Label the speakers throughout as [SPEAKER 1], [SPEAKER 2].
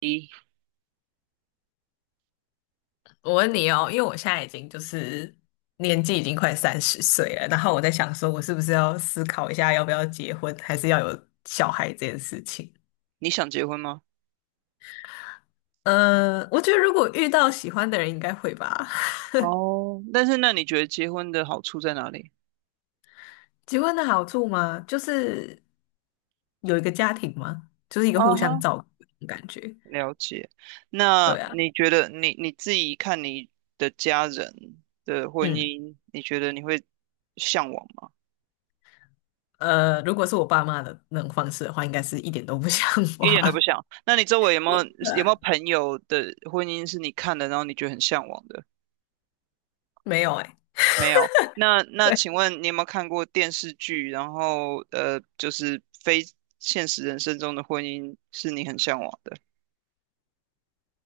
[SPEAKER 1] 一，
[SPEAKER 2] 我问你哦，因为我现在已经就是年纪已经快30岁了，然后我在想说，我是不是要思考一下要不要结婚，还是要有小孩这件事情？
[SPEAKER 1] 你想结婚吗？
[SPEAKER 2] 我觉得如果遇到喜欢的人，应该会吧。
[SPEAKER 1] 哦，但是那你觉得结婚的好处在哪里？
[SPEAKER 2] 结婚的好处吗？就是有一个家庭嘛，就是一个
[SPEAKER 1] 啊
[SPEAKER 2] 互相
[SPEAKER 1] 哈，
[SPEAKER 2] 照顾的感觉。
[SPEAKER 1] 了解。那
[SPEAKER 2] 对啊，
[SPEAKER 1] 你觉得你自己看你的家人的婚
[SPEAKER 2] 嗯，
[SPEAKER 1] 姻，你觉得你会向往吗？
[SPEAKER 2] 如果是我爸妈的那种方式的话，应该是一点都不 像
[SPEAKER 1] 一点都不
[SPEAKER 2] 话。
[SPEAKER 1] 想。那你周围有 没
[SPEAKER 2] 对
[SPEAKER 1] 有有没有
[SPEAKER 2] 啊，
[SPEAKER 1] 朋友的婚姻是你看的，然后你觉得很向往的？
[SPEAKER 2] 没有哎、
[SPEAKER 1] 没有。那请问你有没有看过电视剧，然后就是非现实人生中的婚姻是你很向往的？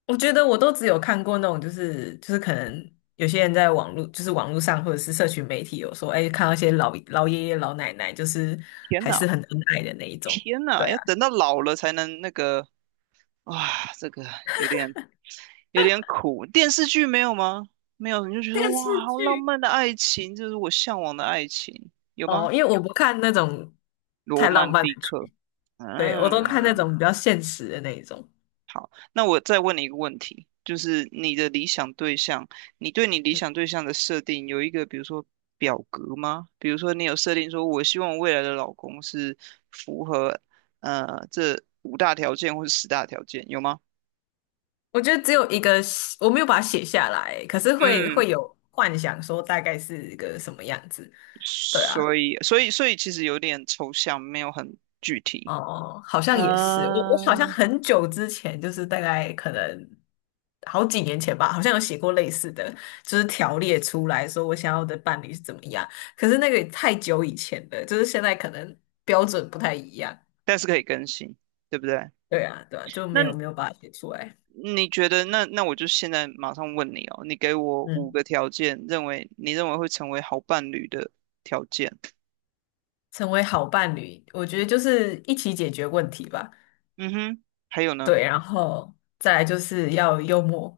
[SPEAKER 2] 我觉得我都只有看过那种，就是可能有些人在网络，就是网络上或者是社群媒体有说，哎，看到一些老爷爷老奶奶，就是
[SPEAKER 1] 天
[SPEAKER 2] 还
[SPEAKER 1] 哪！
[SPEAKER 2] 是很恩爱的那一种。
[SPEAKER 1] 天呐，
[SPEAKER 2] 对
[SPEAKER 1] 要
[SPEAKER 2] 啊，
[SPEAKER 1] 等到老了才能那个，哇，这个有点有点苦。电视剧没有吗？没有，你就觉得
[SPEAKER 2] 电视
[SPEAKER 1] 哇，好浪
[SPEAKER 2] 剧
[SPEAKER 1] 漫的爱情，这是我向往的爱情，有吗？
[SPEAKER 2] 哦，因为我不看那种
[SPEAKER 1] 罗
[SPEAKER 2] 太浪
[SPEAKER 1] 曼
[SPEAKER 2] 漫的
[SPEAKER 1] 蒂
[SPEAKER 2] 剧。
[SPEAKER 1] 克。
[SPEAKER 2] 对，我都看那
[SPEAKER 1] 嗯，
[SPEAKER 2] 种比较现实的那一种。
[SPEAKER 1] 好，那我再问你一个问题，就是你的理想对象，你对你理
[SPEAKER 2] 嗯，
[SPEAKER 1] 想对象的设定有一个，比如说表格吗？比如说你有设定说，我希望我未来的老公是符合这五大条件或者十大条件，有吗？
[SPEAKER 2] 我觉得只有一个，我没有把它写下来，可是会
[SPEAKER 1] 嗯，
[SPEAKER 2] 会有幻想说大概是一个什么样子。对啊。
[SPEAKER 1] 所以其实有点抽象，没有很具体。
[SPEAKER 2] 哦，好像也是，我好像
[SPEAKER 1] 嗯，
[SPEAKER 2] 很久之前，就是大概可能好几年前吧，好像有写过类似的，就是条列出来说我想要的伴侣是怎么样。可是那个也太久以前了，就是现在可能标准不太一样。
[SPEAKER 1] 但是可以更新，对不对？
[SPEAKER 2] 对啊，对啊，就没有没
[SPEAKER 1] 那
[SPEAKER 2] 有把它写出来。
[SPEAKER 1] 你觉得，那我就现在马上问你哦，你给我五
[SPEAKER 2] 嗯，
[SPEAKER 1] 个条件，你认为会成为好伴侣的条件。
[SPEAKER 2] 成为好伴侣，我觉得就是一起解决问题吧。
[SPEAKER 1] 嗯哼，还有呢？
[SPEAKER 2] 对，然后再来就是要幽默，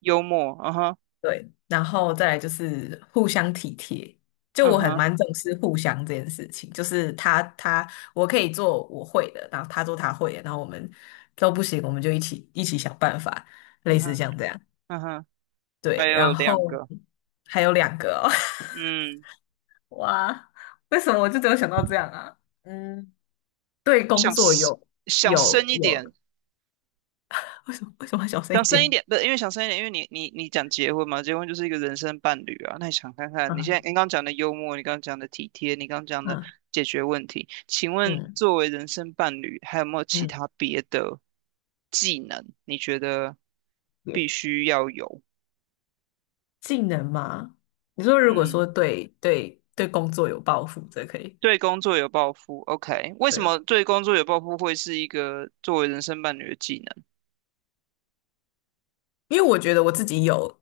[SPEAKER 1] 幽默，嗯哼，
[SPEAKER 2] 对，然后再来就是互相体贴。就
[SPEAKER 1] 嗯
[SPEAKER 2] 我很
[SPEAKER 1] 哼，
[SPEAKER 2] 蛮重视互相这件事情，就是他我可以做我会的，然后他做他会的，然后我们都不行，我们就一起想办法，
[SPEAKER 1] 嗯
[SPEAKER 2] 类似
[SPEAKER 1] 哼，
[SPEAKER 2] 像这样。
[SPEAKER 1] 嗯哼，
[SPEAKER 2] 对，
[SPEAKER 1] 还
[SPEAKER 2] 然
[SPEAKER 1] 有两
[SPEAKER 2] 后
[SPEAKER 1] 个，
[SPEAKER 2] 还有2个哦，
[SPEAKER 1] 嗯，
[SPEAKER 2] 哇，为什么我就只有想到这样啊？嗯，对工
[SPEAKER 1] 想
[SPEAKER 2] 作
[SPEAKER 1] s-
[SPEAKER 2] 有
[SPEAKER 1] 想
[SPEAKER 2] 有
[SPEAKER 1] 深一
[SPEAKER 2] 有，
[SPEAKER 1] 点，
[SPEAKER 2] 为什么要小声一
[SPEAKER 1] 想深一
[SPEAKER 2] 点？
[SPEAKER 1] 点，不是因为想深一点，因为你讲结婚嘛，结婚就是一个人生伴侣啊。那你想看看，你现在
[SPEAKER 2] 嗯
[SPEAKER 1] 你刚刚讲的幽默，你刚刚讲的体贴，你刚刚讲的
[SPEAKER 2] 嗯
[SPEAKER 1] 解决问题，请问
[SPEAKER 2] 嗯
[SPEAKER 1] 作为人生伴侣，还有没有其
[SPEAKER 2] 嗯，
[SPEAKER 1] 他别的技能？你觉得必
[SPEAKER 2] 也
[SPEAKER 1] 须要有？
[SPEAKER 2] 技能吗？你说如果
[SPEAKER 1] 嗯，
[SPEAKER 2] 说对工作有抱负，这可以。
[SPEAKER 1] 对工作有抱负，OK？为什
[SPEAKER 2] 对，
[SPEAKER 1] 么对工作有抱负会是一个作为人生伴侣的技能
[SPEAKER 2] 因为我觉得我自己有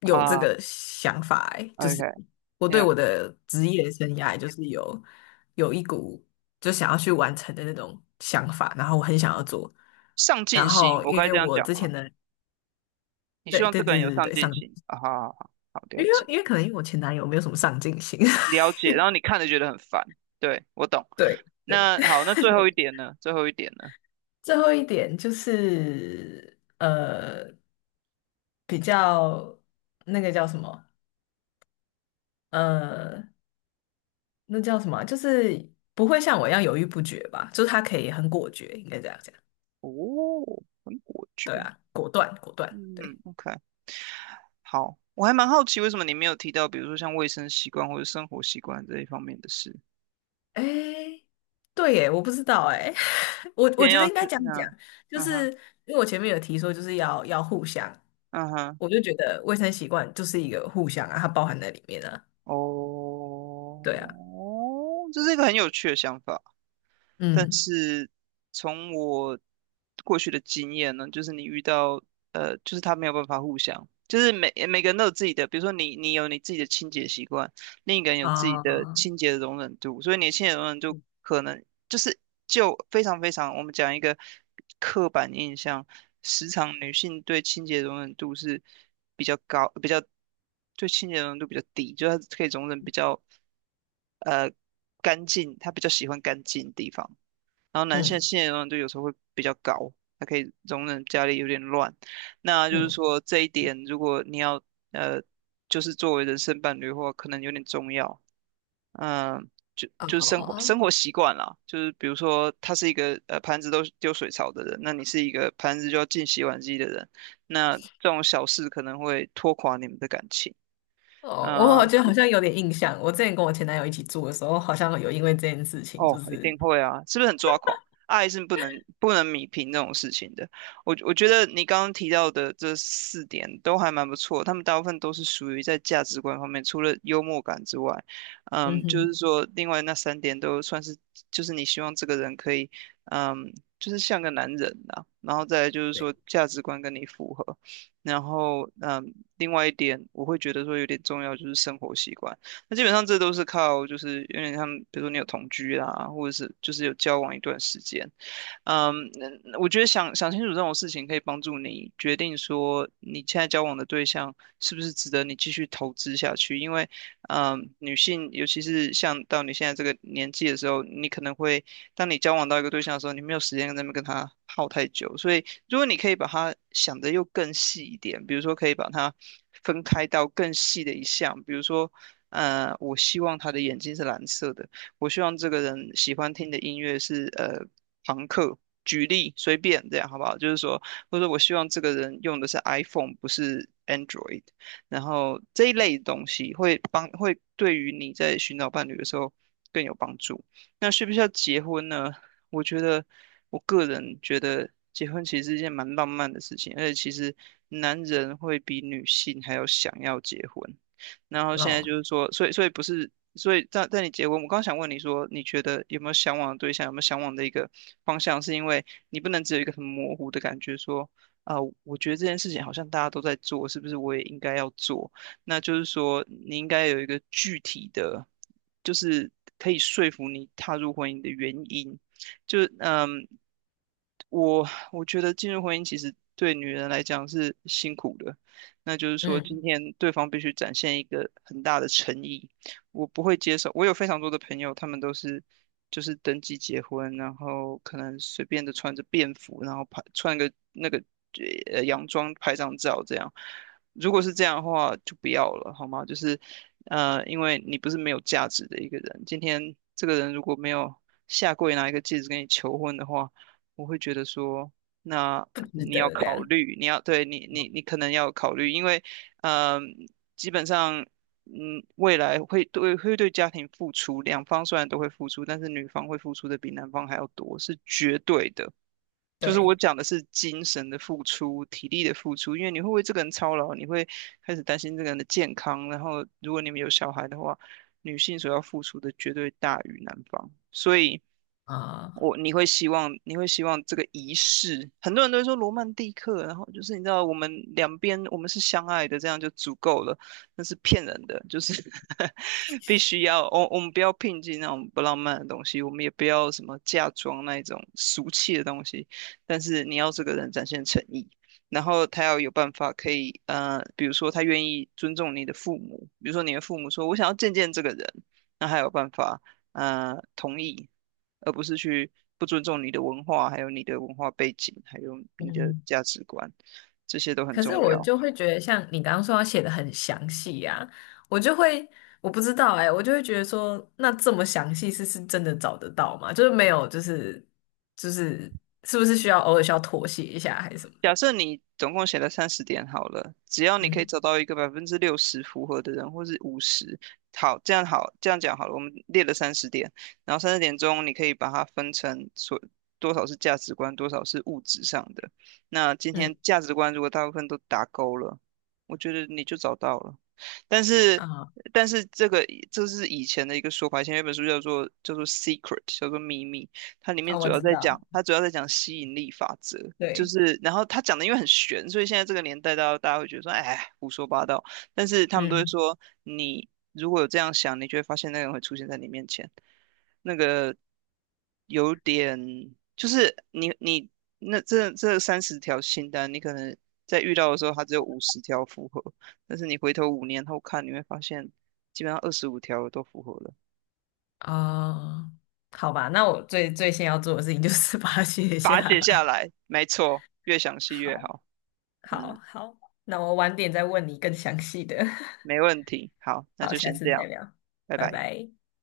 [SPEAKER 2] 有这
[SPEAKER 1] 啊
[SPEAKER 2] 个想法、欸，就是
[SPEAKER 1] ？OK，yeah，
[SPEAKER 2] 我对我的职业生涯就是有一股就想要去完成的那种想法，然后我很想要做。
[SPEAKER 1] 上
[SPEAKER 2] 然
[SPEAKER 1] 进心，
[SPEAKER 2] 后
[SPEAKER 1] 我
[SPEAKER 2] 因
[SPEAKER 1] 该
[SPEAKER 2] 为
[SPEAKER 1] 这样
[SPEAKER 2] 我
[SPEAKER 1] 讲
[SPEAKER 2] 之
[SPEAKER 1] 吗？
[SPEAKER 2] 前的
[SPEAKER 1] 你希
[SPEAKER 2] 对
[SPEAKER 1] 望这
[SPEAKER 2] 对
[SPEAKER 1] 个人
[SPEAKER 2] 对
[SPEAKER 1] 有
[SPEAKER 2] 对
[SPEAKER 1] 上
[SPEAKER 2] 对上，
[SPEAKER 1] 进心啊，好好好，好
[SPEAKER 2] 因
[SPEAKER 1] 了
[SPEAKER 2] 为
[SPEAKER 1] 解。
[SPEAKER 2] 因为可能因为我前男友没有什么上进心，
[SPEAKER 1] 了解，然后你看着觉得很烦，对，我懂。
[SPEAKER 2] 对。对，
[SPEAKER 1] 那好，那最后一点呢？最后一点呢？
[SPEAKER 2] 最后一点就是比较那个叫什么？呃，那叫什么啊，就是不会像我一样犹豫不决吧？就是他可以很果决，应该这样讲。
[SPEAKER 1] 哦，很果
[SPEAKER 2] 对
[SPEAKER 1] 决。
[SPEAKER 2] 啊，果断，果断。
[SPEAKER 1] 嗯
[SPEAKER 2] 对，
[SPEAKER 1] ，OK，好，我还蛮好奇为什么你没有提到，比如说像卫生习惯或者生活习惯这一方面的事。
[SPEAKER 2] 哎，对耶，我不知道哎，我
[SPEAKER 1] 今
[SPEAKER 2] 我
[SPEAKER 1] 天
[SPEAKER 2] 觉得
[SPEAKER 1] 要
[SPEAKER 2] 应该
[SPEAKER 1] 是
[SPEAKER 2] 这样讲，
[SPEAKER 1] 那，
[SPEAKER 2] 就
[SPEAKER 1] 嗯哼，
[SPEAKER 2] 是因为我前面有提说就是要互相，
[SPEAKER 1] 嗯哼，
[SPEAKER 2] 我就觉得卫生习惯就是一个互相啊，它包含在里面啊。对啊，
[SPEAKER 1] 哦，这是一个很有趣的想法。但
[SPEAKER 2] 嗯
[SPEAKER 1] 是从我过去的经验呢，就是你遇到就是他没有办法互相，就是每个人都有自己的，比如说你有你自己的清洁习惯，另一个人有自己的
[SPEAKER 2] 啊，
[SPEAKER 1] 清洁的容忍度，所以你的清洁容忍度可能就是非常非常，我们讲一个刻板印象，时常女性对清洁容忍度是比较高，比较对清洁容忍度比较低，就是她可以容忍比较呃干净，她比较喜欢干净的地方。然后男性
[SPEAKER 2] 嗯
[SPEAKER 1] 新的容忍度有时候会比较高，他可以容忍家里有点乱。那就是
[SPEAKER 2] 嗯。
[SPEAKER 1] 说这一点，如果你要呃，就是作为人生伴侣的话，可能有点重要。嗯，就是
[SPEAKER 2] 哦
[SPEAKER 1] 生活习惯啦，就是比如说他是一个盘子都丢水槽的人，那你是一个盘子就要进洗碗机的人，那这种小事可能会拖垮你们的感情。
[SPEAKER 2] 哦，我好
[SPEAKER 1] 呃
[SPEAKER 2] 像好像有点印象，我之前跟我前男友一起住的时候，好像有因为这件事情，
[SPEAKER 1] 哦，
[SPEAKER 2] 就
[SPEAKER 1] 一
[SPEAKER 2] 是
[SPEAKER 1] 定会啊，是不是很抓狂？爱是不能米平这种事情的。我觉得你刚刚提到的这4点都还蛮不错，他们大部分都是属于在价值观方面，除了幽默感之外，
[SPEAKER 2] 嗯
[SPEAKER 1] 就
[SPEAKER 2] 哼，
[SPEAKER 1] 是说另外那3点都算是，就是你希望这个人可以，嗯，就是像个男人呐、然后再来就是
[SPEAKER 2] 对，
[SPEAKER 1] 说价值观跟你符合，然后另外一点我会觉得说有点重要就是生活习惯。那基本上这都是靠，就是有点像，比如说你有同居啦，或者是就是有交往一段时间，嗯，那我觉得想想清楚这种事情，可以帮助你决定说你现在交往的对象是不是值得你继续投资下去。因为，女性尤其是像到你现在这个年纪的时候，你可能会，当你交往到一个对象的时候，你没有时间在那边跟他耗太久。所以，如果你可以把它想得又更细一点，比如说可以把它分开到更细的一项，比如说。我希望他的眼睛是蓝色的，我希望这个人喜欢听的音乐是朋克，举例随便这样好不好？就是说，或者说我希望这个人用的是 iPhone，不是 Android，然后这一类东西会对于你在寻找伴侣的时候更有帮助。那需不需要结婚呢？我觉得个人觉得结婚其实是一件蛮浪漫的事情，而且其实男人会比女性还要想要结婚。然后现在
[SPEAKER 2] 哦，
[SPEAKER 1] 就是说，所以不是，所以在你结婚，我刚想问你说，你觉得有没有向往的对象，有没有向往的一个方向，是因为你不能只有一个很模糊的感觉说，啊、我觉得这件事情好像大家都在做，是不是我也应该要做？那就是说，你应该有一个具体的，就是可以说服你踏入婚姻的原因。就嗯我我觉得进入婚姻其实对女人来讲是辛苦的，那就是说今
[SPEAKER 2] 嗯，
[SPEAKER 1] 天对方必须展现一个很大的诚意，我不会接受。我有非常多的朋友，他们都是就是登记结婚，然后可能随便的穿着便服，然后拍穿个那个洋装拍张照这样。如果是这样的话，就不要了，好吗？就是因为你不是没有价值的一个人，今天这个人如果没有下跪拿一个戒指跟你求婚的话。我会觉得说，那
[SPEAKER 2] 不值
[SPEAKER 1] 你要
[SPEAKER 2] 得这
[SPEAKER 1] 考
[SPEAKER 2] 样，
[SPEAKER 1] 虑，你要对你可能要考虑，因为嗯、呃基本上未来会对家庭付出，两方虽然都会付出，但是女方会付出的比男方还要多，是绝对的。就是我
[SPEAKER 2] 对
[SPEAKER 1] 讲的是精神的付出、体力的付出，因为你会为这个人操劳，你会开始担心这个人的健康，然后如果你们有小孩的话，女性所要付出的绝对大于男方，所以。
[SPEAKER 2] 啊，
[SPEAKER 1] 你会希望这个仪式，很多人都会说罗曼蒂克，然后就是你知道我们两边我们是相爱的，这样就足够了，那是骗人的，就是 必须要我们不要聘金那种不浪漫的东西，我们也不要什么嫁妆那一种俗气的东西，但是你要这个人展现诚意，然后他要有办法可以，比如说他愿意尊重你的父母，比如说你的父母说我想要见见这个人，那他有办法。同意，而不是去不尊重你的文化，还有你的文化背景，还有你的
[SPEAKER 2] 嗯，
[SPEAKER 1] 价值观，这些都很
[SPEAKER 2] 可是
[SPEAKER 1] 重
[SPEAKER 2] 我
[SPEAKER 1] 要。
[SPEAKER 2] 就会觉得，像你刚刚说要写的很详细啊，我就会，我不知道哎、我就会觉得说，那这么详细是真的找得到吗？就是没有，就是是不是需要偶尔需要妥协一下还是什么
[SPEAKER 1] 假
[SPEAKER 2] 的？
[SPEAKER 1] 设你总共写了三十点好了，只要你可以
[SPEAKER 2] 嗯
[SPEAKER 1] 找到一个60%符合的人，或是五十，好，这样好，这样讲好了，我们列了三十点，然后30点钟你可以把它分成所多少是价值观，多少是物质上的。那今
[SPEAKER 2] 嗯
[SPEAKER 1] 天价值观如果大部分都打勾了，我觉得你就找到了。但是，
[SPEAKER 2] 啊
[SPEAKER 1] 但是这个这是以前的一个说法，以前有一本书叫做《Secret》,叫做秘密，它里面
[SPEAKER 2] 啊，
[SPEAKER 1] 主
[SPEAKER 2] 我
[SPEAKER 1] 要
[SPEAKER 2] 知
[SPEAKER 1] 在讲，
[SPEAKER 2] 道，
[SPEAKER 1] 它主要在讲吸引力法则。就
[SPEAKER 2] 对。
[SPEAKER 1] 是，然后他讲的因为很悬，所以现在这个年代，大家会觉得说，哎，胡说八道。但是他们都会
[SPEAKER 2] 嗯。
[SPEAKER 1] 说，你如果有这样想，你就会发现那个人会出现在你面前。那个有点，就是你那这这30条清单，你可能在遇到的时候，它只有50条符合，但是你回头5年后看，你会发现基本上25条都符合了。
[SPEAKER 2] 哦，好吧，那我最先要做的事情就是把它写
[SPEAKER 1] 把
[SPEAKER 2] 下
[SPEAKER 1] 它写下
[SPEAKER 2] 来。
[SPEAKER 1] 来，没错，越详 细越
[SPEAKER 2] 好，
[SPEAKER 1] 好。
[SPEAKER 2] 好，
[SPEAKER 1] 嗯，
[SPEAKER 2] 好，那我晚点再问你更详细的。
[SPEAKER 1] 没问题。好，那
[SPEAKER 2] 好，
[SPEAKER 1] 就
[SPEAKER 2] 下
[SPEAKER 1] 先这
[SPEAKER 2] 次再
[SPEAKER 1] 样，
[SPEAKER 2] 聊，
[SPEAKER 1] 拜
[SPEAKER 2] 拜
[SPEAKER 1] 拜。
[SPEAKER 2] 拜。